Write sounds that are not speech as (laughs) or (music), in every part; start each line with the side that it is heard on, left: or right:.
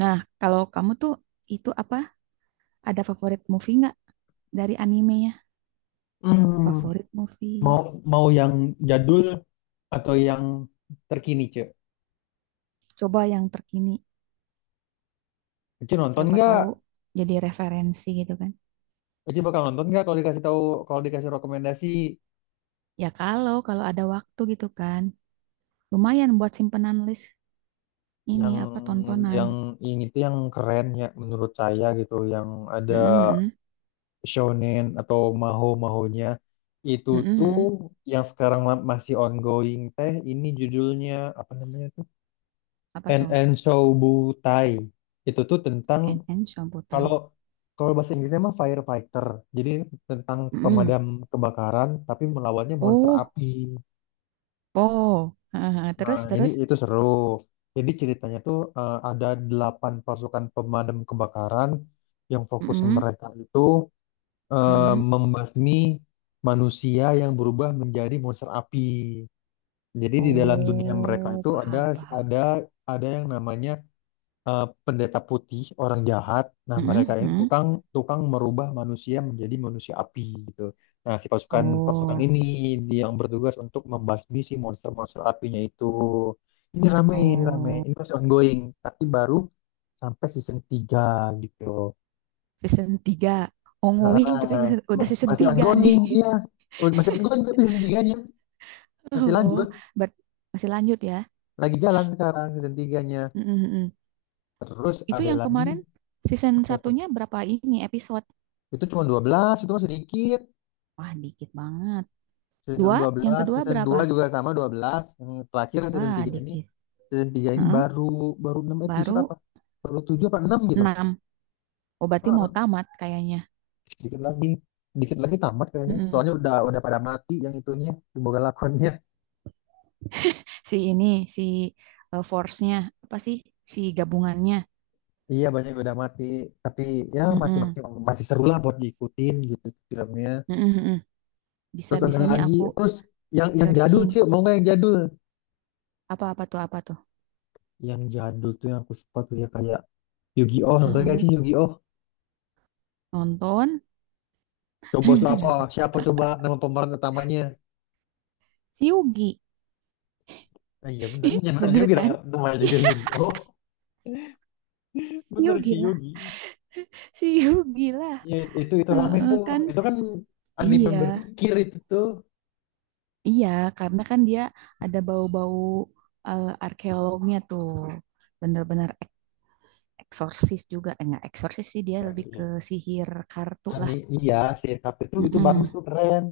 right: Nah, kalau kamu tuh itu apa? Ada favorit movie nggak dari animenya?
left: Hmm,
right: Favorit
left: mau
right: movie?
left: mau yang jadul atau yang terkini, Cek?
right: Coba yang terkini.
left: Cek nonton
right: Siapa
left: nggak?
right: tahu jadi referensi gitu kan.
left: Cek bakal nonton nggak kalau dikasih tahu, kalau dikasih rekomendasi,
right: Ya kalau kalau ada waktu gitu kan. Lumayan buat simpenan list ini
left: yang
right: apa tontonan.
left: yang ini tuh yang keren ya menurut saya gitu, yang ada
right: Mm-mm,
left: shonen atau maho-mahonya itu
right: mm-mm,
left: tuh
right: mm-mm.
left: yang sekarang masih ongoing teh, ini judulnya, apa namanya tuh?
right: Apa tuh?
left: NN Shoubutai. Itu tuh tentang.
right: NN
left: Kalau
right: Shamputai.
left: kalau bahasa Inggrisnya mah firefighter. Jadi ini tentang
right: Mm-mm.
left: pemadam kebakaran, tapi melawannya monster
right: Oh,
left: api.
right: oh. (laughs)
left: Nah,
right: Terus
left: ini
right: terus.
left: itu seru. Jadi ceritanya tuh ada 8 pasukan pemadam kebakaran yang fokus
right: Mm-mm,
left: mereka itu eh,
right: mm-mm.
left: membasmi manusia yang berubah menjadi monster api. Jadi di dalam dunia mereka
right: Oh,
left: itu ada
right: paham paham.
left: ada ada yang namanya pendeta putih, orang jahat. Nah, mereka
right: Mm-mm,
left: ini
right: mm.
left: tukang tukang merubah manusia menjadi manusia api gitu. Nah, si pasukan pasukan
right: Oh.
left: ini dia yang bertugas untuk membasmi si monster-monster apinya itu. Ini rame, ini rame.
right: Oh,
left: Ini masih ongoing, tapi baru sampai season 3 gitu.
right: season 3, ongoing tapi
left: Heeh,
right: udah season
left: masih
right: 3 nih.
left: ongoing, iya. Oh, masih ongoing tapi season tiganya
right: (laughs)
left: masih
right: Oh,
left: lanjut.
right: Ber- masih lanjut ya.
left: Lagi jalan sekarang season tiganya.
right: Mm, mm, mm.
left: Terus
right: Itu
left: ada
right: yang
left: lagi,
right: kemarin season
left: apa tuh?
right: satunya berapa ini episode?
left: Itu cuma 12, itu masih dikit.
right: Wah, dikit banget.
left: Season 1
right: Dua, yang
left: 12,
right: kedua
left: season
right: berapa?
left: 2 juga sama 12. Yang terakhir season
right: Wah,
left: 3 ini,
right: dikit.
left: season 3 ini
right: Heeh,
left: baru baru 6 episode apa?
right: baru
left: Baru 7, apa 6 gitu.
right: enam. Oh, berarti mau
left: Heeh,
right: tamat kayaknya.
left: dikit lagi. Dikit lagi tamat kayaknya.
right: Mm-mm.
left: Soalnya udah pada mati yang itunya, bukan lakonnya.
right: Si ini, si force-nya, apa sih? Si gabungannya.
left: Iya, banyak yang udah mati, tapi ya masih masih
right: Mm.
left: masih seru lah buat diikutin gitu filmnya.
right: Mm-mm, mm-mm.
left: Terus ada
right: Bisa-bisa nih
left: lagi,
right: aku
left: terus yang jadul,
right: searching.
left: Cuk. Mau nggak yang jadul?
right: Apa-apa tuh, apa tuh?
left: Yang jadul tuh yang aku suka tuh ya kayak Yu-Gi-Oh, nonton gak sih
right: Mm-mm.
left: Yu-Gi-Oh?
right: Nonton.
left: Coba siapa?
right: (laughs)
left: Siapa coba nama pemeran utamanya?
right: Si Yugi.
left: Oh, iya
right: (laughs)
left: bener
right: Bener
left: Yugi lah,
right: kan?
left: namanya juga
right: (laughs)
left: Yugi. Oh, (laughs)
right: Si
left: bener si
right: Yugi lah.
left: Yugi.
right: Si Yugi lah.
left: Ya, itu rame
right: Heeh,
left: tuh,
right: kan?
left: itu kan anime
right: Iya.
left: berpikir itu tuh.
right: Iya, karena kan dia ada bau-bau arkeolognya tuh. Bener-bener eksorsis juga. Eh, enggak eksorsis sih, dia lebih ke sihir kartu lah.
left: Ani, iya si sirkup itu bagus
right: Mm-mm.
left: tuh, keren.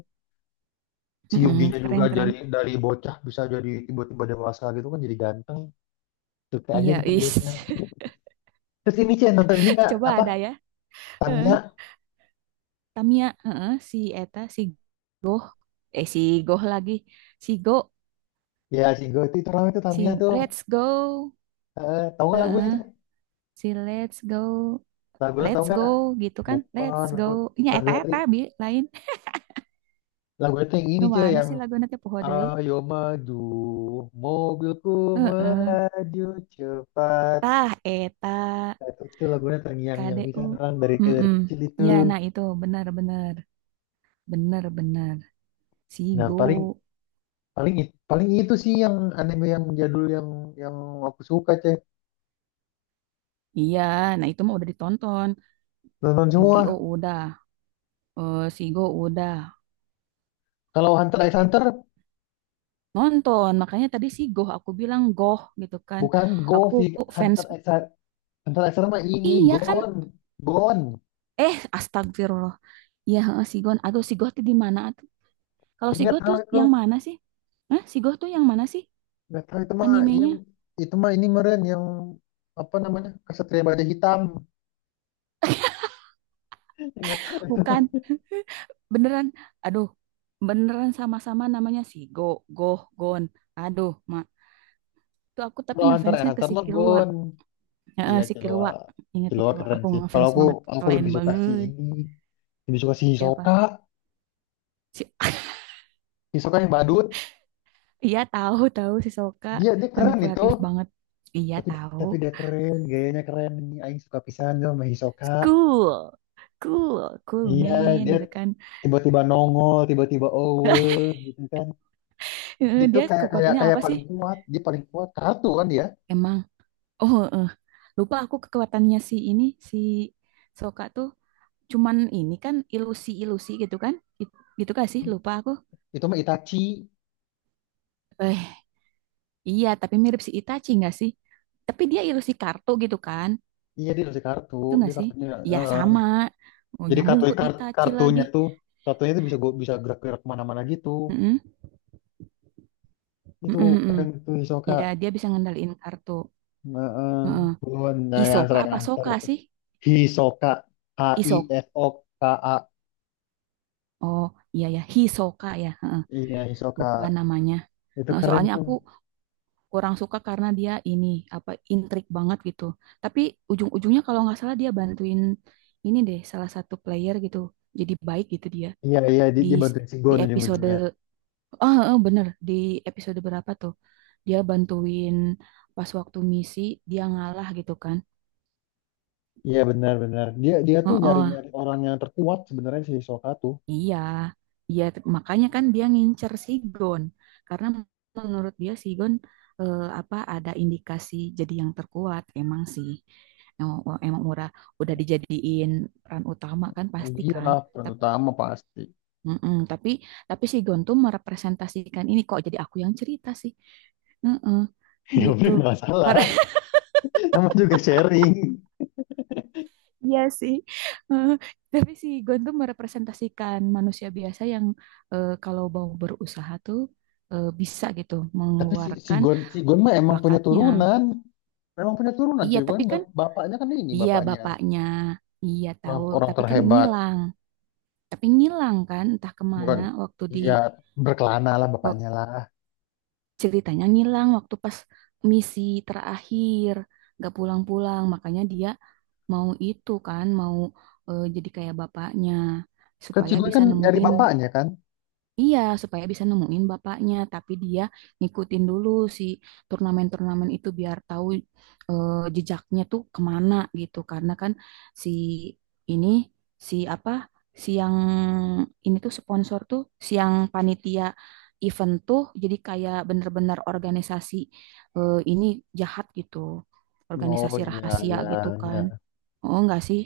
left: Si
right: Mm-mm.
left: Yuginya juga dari
right: Keren-keren.
left: dari bocah bisa jadi tiba-tiba dewasa gitu kan, jadi ganteng. Suka aja
right: Iya,
left: gitu
right: is.
left: liatnya. Terus ini Cen, nonton ini
right: (laughs)
left: nggak,
right: Coba
left: apa
right: ada ya.
left: Tamiya,
right: Heeh. Tamiya, heeh, si Eta, si Goh. Eh, si Goh lagi. Si Go,
left: ya si Go itu rame tuh Tamiya
right: si
left: tuh.
right: Let's Go.
left: Eh, tahu nggak lagunya
right: Heeh.
left: Cen?
right: Si let's go,
left: Lagunya tahu
right: let's
left: nggak?
right: go gitu kan,
left: Bukan
right: let's
left: lagu,
right: go nya
left: lagu
right: eta eta bi lain
left: lagu itu yang ini,
right: nu
left: cuy,
right: mana
left: yang
right: sih lagu nanti poho deui
left: ayo maju, mobilku
right: heeh
left: melaju cepat.
right: tah eta
left: Nah, itu lagunya terngiang-ngiang bisa
right: KDU
left: orang dari
right: mm
left: kecil itu.
right: ya nah itu benar benar benar benar
left: Nah,
right: Sigo.
left: paling, paling itu sih yang anime yang jadul, yang aku suka, Cek,
right: Iya, nah itu mah udah ditonton
left: nonton
right: Yu-Gi-Oh
left: semua.
right: udah Sigo udah
left: Kalau Hunter x Hunter
right: nonton makanya tadi Sigo aku bilang goh gitu kan.
left: bukan Go
right: Aku
left: sih.
right: fans
left: Hunter x Hunter, mah ini
right: iya kan
left: Gon Gon.
right: eh, astagfirullah. Iya, heeh, Sigon. Aduh, si Goh tuh di mana? Kalau Sigo
left: Nggak tahu
right: tuh
left: itu,
right: yang mana sih? Hah? Sigo tuh yang mana sih
left: nggak tahu itu mah ini,
right: animenya?
left: itu mah ini meren yang apa namanya, kesatria baja hitam. (laughs) Nggak tahu.
right: Bukan, beneran. Aduh, beneran sama-sama namanya Sigo, Goh, Gon. Aduh, Mak. Tuh aku tapi
left: Kalau Hunter x
right: ngefansnya ke
left: Hunter
right: si
left: mah
right: Kilua.
left: Gon. Iya,
right: Heeh, si
left: Killua.
right: Kilua. Ingatnya
left: Killua
right: Kilua.
left: keren
right: Aku
left: sih. Kalau
right: ngefans
left: aku
right: banget.
left: aku
right: Keren
left: lebih suka si
right: banget.
left: ini. Lebih suka si Hisoka.
right: Siapa? Si... (laughs)
left: Hisoka yang badut.
right: Iya tahu, tahu si Soka.
left: Dia dia keren itu.
right: Manipulatif banget. Iya
left: Tapi
right: tahu.
left: tapi dia keren, gayanya keren. Aing suka pisan sama Hisoka.
right: Cool. Cool, cool
left: Iya,
right: man
left: dia
right: gitu kan.
left: tiba-tiba nongol, tiba-tiba owe gitu kan.
right: Heeh,
left: Itu
right: dia
left: kayak, kayak
right: kekuatannya
left: kayak
right: apa sih?
left: paling kuat, dia paling kuat kartu kan dia.
right: Emang. Oh, eh. Lupa aku kekuatannya si ini, si Soka tuh cuman ini kan ilusi-ilusi gitu kan? It- gitu gak sih? Lupa aku.
left: Itu mah Itachi.
right: Eh, iya, tapi mirip si Itachi gak sih? Tapi dia ilusi kartu gitu kan?
left: Iya, dia dari kartu,
right: Itu
left: dia
right: gak sih?
left: kartunya.
right: Iya,
left: eh.
right: sama. Oh,
left: Jadi
right: nyambung
left: kartu,
right: ke Itachi lagi.
left: kartunya tuh, bisa gua, bisa gerak-gerak kemana-mana gitu.
right: Mm-mm,
left: Itu
right: mm-mm, mm-mm.
left: keren tuh Hisoka.
right: Ya, dia bisa ngendaliin kartu.
left: Nah,
right: Heeh.
left: buruan. Nah, yang
right: Isoka
left: sering,
right: apa
left: yang tuh.
right: Soka sih?
left: Hisoka, H I
right: Isok.
left: S O K A.
right: Oh, iya ya, Hisoka ya. Heeh,
left: Iya, Hisoka.
right: lupa namanya.
left: Itu
right: Heeh,
left: keren
right: soalnya
left: tuh.
right: aku kurang suka karena dia ini apa intrik banget gitu. Tapi ujung-ujungnya kalau nggak salah dia bantuin ini deh salah satu player gitu. Jadi baik gitu dia
left: Iya, iya, dia,
right: di
left: dia bantuin
right: di
left: Shingon
right: episode
left: ujung-ujungnya.
right: bener di episode berapa tuh dia bantuin pas waktu misi dia ngalah gitu kan.
left: Iya, benar-benar. Dia dia tuh
right: Heeh,
left: nyari-nyari orang yang terkuat sebenarnya, si Hisoka tuh.
right: iya, iya makanya kan dia ngincer Sigon karena menurut dia Sigon apa ada indikasi jadi yang terkuat emang sih. Emang, emang murah udah dijadiin peran utama kan pasti
left: Iya
right: kan.
left: lah, peran
right: Tapi,
left: utama pasti.
right: mm-mm, tapi Sigon tuh merepresentasikan ini kok jadi aku yang cerita sih. Mm-mm,
left: (laughs) Ya
right: gitu.
left: udah, nggak salah. Nama juga sharing.
right: Iya sih, eh, tapi si Gon tuh merepresentasikan manusia biasa yang kalau mau berusaha tuh bisa gitu
left: Tapi si, si
right: mengeluarkan
left: Gon si Gon mah emang punya
right: bakatnya.
left: turunan. Memang punya turunan
right: Iya,
left: Cilegon.
right: tapi kan
left: Bapaknya kan ini,
right: iya
left: bapaknya
right: bapaknya, iya
left: orang,
right: tahu,
left: orang
right: tapi kan
left: terhebat.
right: ngilang, tapi ngilang kan entah kemana
left: Bukan,
right: waktu di
left: iya, berkelana lah
right: waktu
left: bapaknya lah.
right: ceritanya ngilang waktu pas misi terakhir nggak pulang-pulang, makanya dia mau itu kan mau jadi kayak bapaknya
left: Kan
right: supaya
left: Cilegon
right: bisa
left: kan nyari
right: nemuin.
left: bapaknya kan.
right: Iya, supaya bisa nemuin bapaknya, tapi dia ngikutin dulu si turnamen-turnamen itu biar tahu jejaknya tuh kemana gitu. Karena kan si ini, si apa, si yang ini tuh sponsor tuh, si yang panitia event tuh, jadi kayak bener-bener organisasi ini jahat gitu,
left: Oh,
right: organisasi
left: iya,
right: rahasia
left: iya,
right: gitu kan.
left: iya.
right: Oh enggak sih?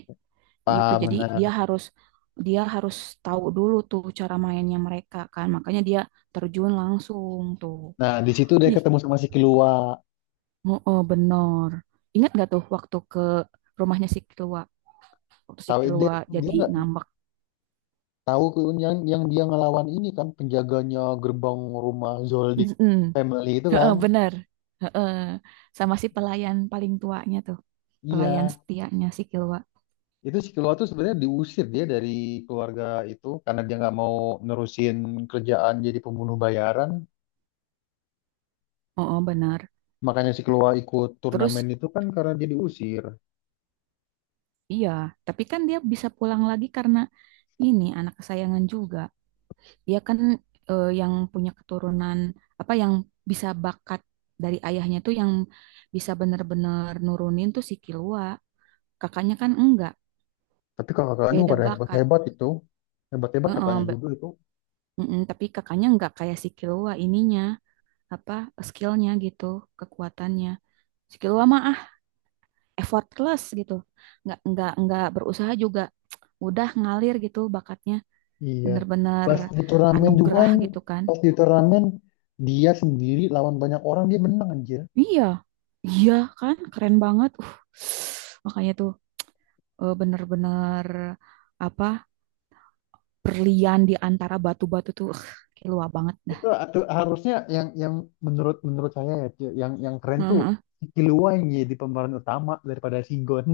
right: Gitu.
left: Paham,
right: Jadi dia
left: benar.
right: harus dia harus tahu dulu tuh cara mainnya mereka kan. Makanya dia terjun langsung tuh.
left: Nah, di situ dia
right: Ih,
left: ketemu sama si Kilua.
right: oh, oh, bener. Ingat gak tuh waktu ke rumahnya si Kilwa? Waktu si
left: Tahu dia
right: Kilwa
left: dia
right: jadi
left: nggak
right: ngambek.
left: tahu Kilua yang dia ngelawan ini kan penjaganya gerbang rumah Zoldyck
right: Mm-mm.
left: family itu
right: Heeh,
left: kan.
right: bener. Heeh. Sama si pelayan paling tuanya tuh. Pelayan
left: Iya,
right: setianya si Kilwa.
left: itu si Kilua tuh sebenarnya diusir dia dari keluarga itu karena dia nggak mau nerusin kerjaan jadi pembunuh bayaran.
right: Oh, oh, bener.
left: Makanya si Keloa ikut
right: Terus.
left: turnamen itu kan karena dia diusir.
right: Iya, tapi kan dia bisa pulang lagi karena ini anak kesayangan juga. Dia kan yang punya keturunan apa yang bisa bakat dari ayahnya tuh yang bisa bener-bener nurunin tuh si Killua. Kakaknya kan enggak,
left: Tapi kakak-kakaknya
right: beda
left: pada
right: bakat.
left: hebat-hebat itu. Hebat-hebat
right: Heeh,
left: kakaknya juga itu.
right: mm-mm, tapi kakaknya enggak kayak si Killua ininya apa skillnya gitu, kekuatannya. Si Killua mah effortless gitu. Enggak berusaha juga. (tsk) Udah ngalir gitu bakatnya.
left: Iya.
right: Bener-bener
left: Pas di turnamen juga
right: anugerah
left: kan,
right: gitu kan.
left: pas di turnamen dia sendiri lawan banyak orang, dia menang anjir.
right: Iya, iya kan, keren banget. Makanya tuh bener-bener apa berlian di antara batu-batu tuh, kayak banget dah.
left: Itu atau harusnya, yang menurut menurut saya ya, Ci, yang keren tuh
right: Heeh.
left: si Kilua yang jadi pemeran utama daripada Sigon.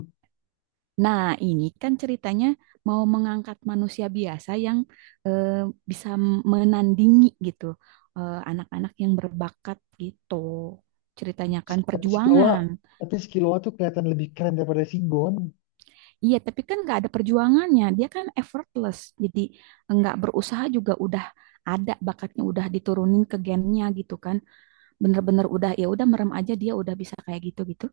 right: Nah, ini kan ceritanya mau mengangkat manusia biasa yang eh, bisa menandingi gitu anak-anak yang berbakat gitu. Ceritanya kan
left: Si- Tapi si Kilua,
right: perjuangan.
left: tapi si Kilua tuh kelihatan lebih keren daripada Sigon.
right: Iya, tapi kan nggak ada perjuangannya. Dia kan effortless. Jadi nggak berusaha juga udah ada bakatnya udah diturunin ke gennya gitu kan. Bener-bener udah ya udah merem aja dia udah bisa kayak gitu gitu.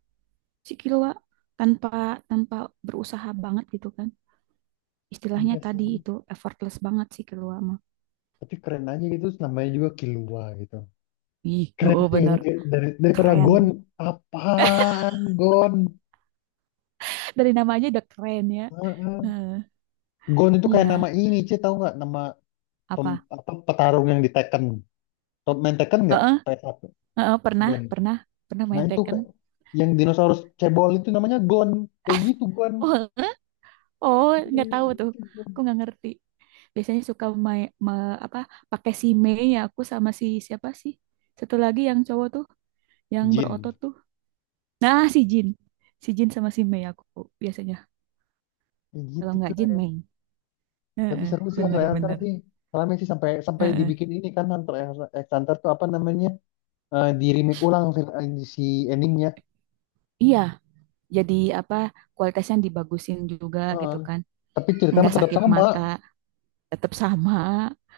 right: Si Killua tanpa tanpa berusaha banget gitu kan. Istilahnya
left: Iya sih.
right: tadi itu effortless banget si Killua mah.
left: Tapi keren aja gitu, namanya juga Kilua gitu.
right: Ih,
left: Keren
right: oh
left: itu
right: bener
left: dari, daripada
right: keren.
left: Gon, apaan Gon.
right: Dari namanya udah keren ya.
left: Heeh.
right: Eh,
left: Gon itu kayak nama
right: iya,
left: ini, Ci, tahu nggak nama
right: apa?
left: apa petarung yang di Tekken. Top main Tekken nggak,
right: Heeh,
left: PS1,
right: heeh, pernah,
left: Gon,
right: pernah, pernah
left: nah
right: main
left: itu
right: Tekken.
left: yang dinosaurus cebol itu namanya Gon, kayak gitu Gon.
right: Oh, heeh. Oh, nggak tahu tuh. Aku nggak ngerti. Biasanya suka apa pakai si Mei ya aku sama si siapa sih satu lagi yang cowok tuh yang
left: Jin,
right: berotot tuh. Nah, si Jin sama si Mei aku biasanya
left: kayak
right: kalau
left: gitu
right: nggak
left: tuh
right: Jin
left: ya.
right: Mei.
left: Tapi
right: Heeh,
left: seru sih Hunter x Hunter
right: bener-bener.
left: sih. Soalnya sih sampai sampai
right: Heeh.
left: dibikin ini kan Hunter x Hunter tuh apa namanya, di remake ulang film, si endingnya.
right: Iya jadi apa kualitasnya dibagusin juga
left: Heeh.
right: gitu kan
left: Tapi ceritanya
right: nggak
left: tetap
right: sakit
left: sama.
right: mata tetap sama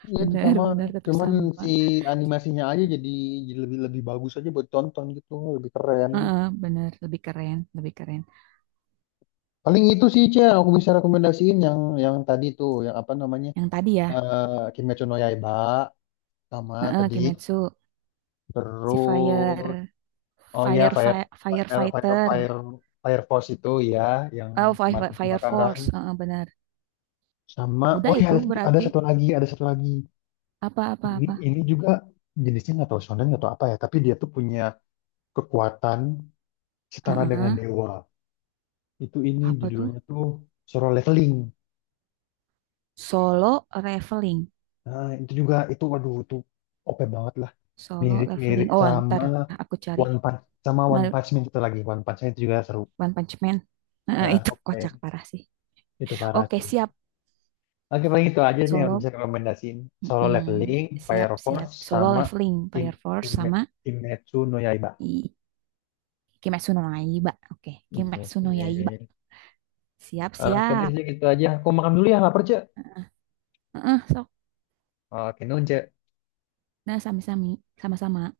left: Iya itu sama,
right: bener-bener tetap
left: cuman
right: sama.
left: si animasinya aja jadi lebih lebih bagus aja buat tonton gitu, lebih keren.
right: Heeh, bener lebih keren lebih keren.
left: Paling itu sih, Cia, yang aku bisa rekomendasiin, yang tadi tuh, yang apa namanya,
right: Yang tadi ya.
left: eh Kimetsu no Yaiba, sama
right: Heeh,
left: tadi,
right: Kimetsu. Si
left: terus
right: Fire,
left: oh iya, Fire, Fire Fire Fire
right: Firefighter.
left: Fire Force itu ya, yang
right: Oh,
left: kemarin
right: Fire
left: kebakaran.
right: Force, heeh, benar.
left: Sama
right: Udah
left: oh ya,
right: itu
left: ada
right: berarti
left: satu lagi, ada satu lagi. Ini
right: apa-apa-apa.
left: ini juga, jenisnya nggak tahu shonen nggak tahu apa ya, tapi dia tuh punya kekuatan setara dengan
right: Heeh,
left: dewa. Itu, ini
right: apa tuh?
left: judulnya tuh Solo Leveling.
right: Solo leveling.
left: Nah, itu juga itu, waduh itu OP banget lah.
right: Solo
left: Mirip-mirip
right: leveling. Oh,
left: sama
right: ntar aku cari.
left: One Punch, sama One
right: Ma-
left: Punch Man itu lagi. One Punch Man itu juga seru.
right: One Punch Man. Heeh, (laughs)
left: Nah,
right: itu
left: oke.
right: kocak parah sih.
left: Itu parah
right: Oke,
left: sih.
right: siap.
left: Oke, paling itu aja nih yang aku
right: Solo.
left: bisa rekomendasiin. Solo
right: Mm-mm.
left: Leveling,
right: Siap,
left: Fire
right: siap.
left: Force,
right: Solo
left: sama
right: leveling,
left: Kim,
right: Fire Force
left: Kim,
right: sama
left: Kimetsu no Yaiba.
right: I- Kimetsu no Yaiba. Oke,
left: Iya.
right: Kimetsu no Yaiba.
left: Iya.
right: Siap,
left: Oke deh,
right: siap.
left: gitu aja. Aku makan dulu ya, lapar, Cek.
right: Heeh, sok.
left: Oke, nunce.
right: Nah, sami-sami. Sama-sama.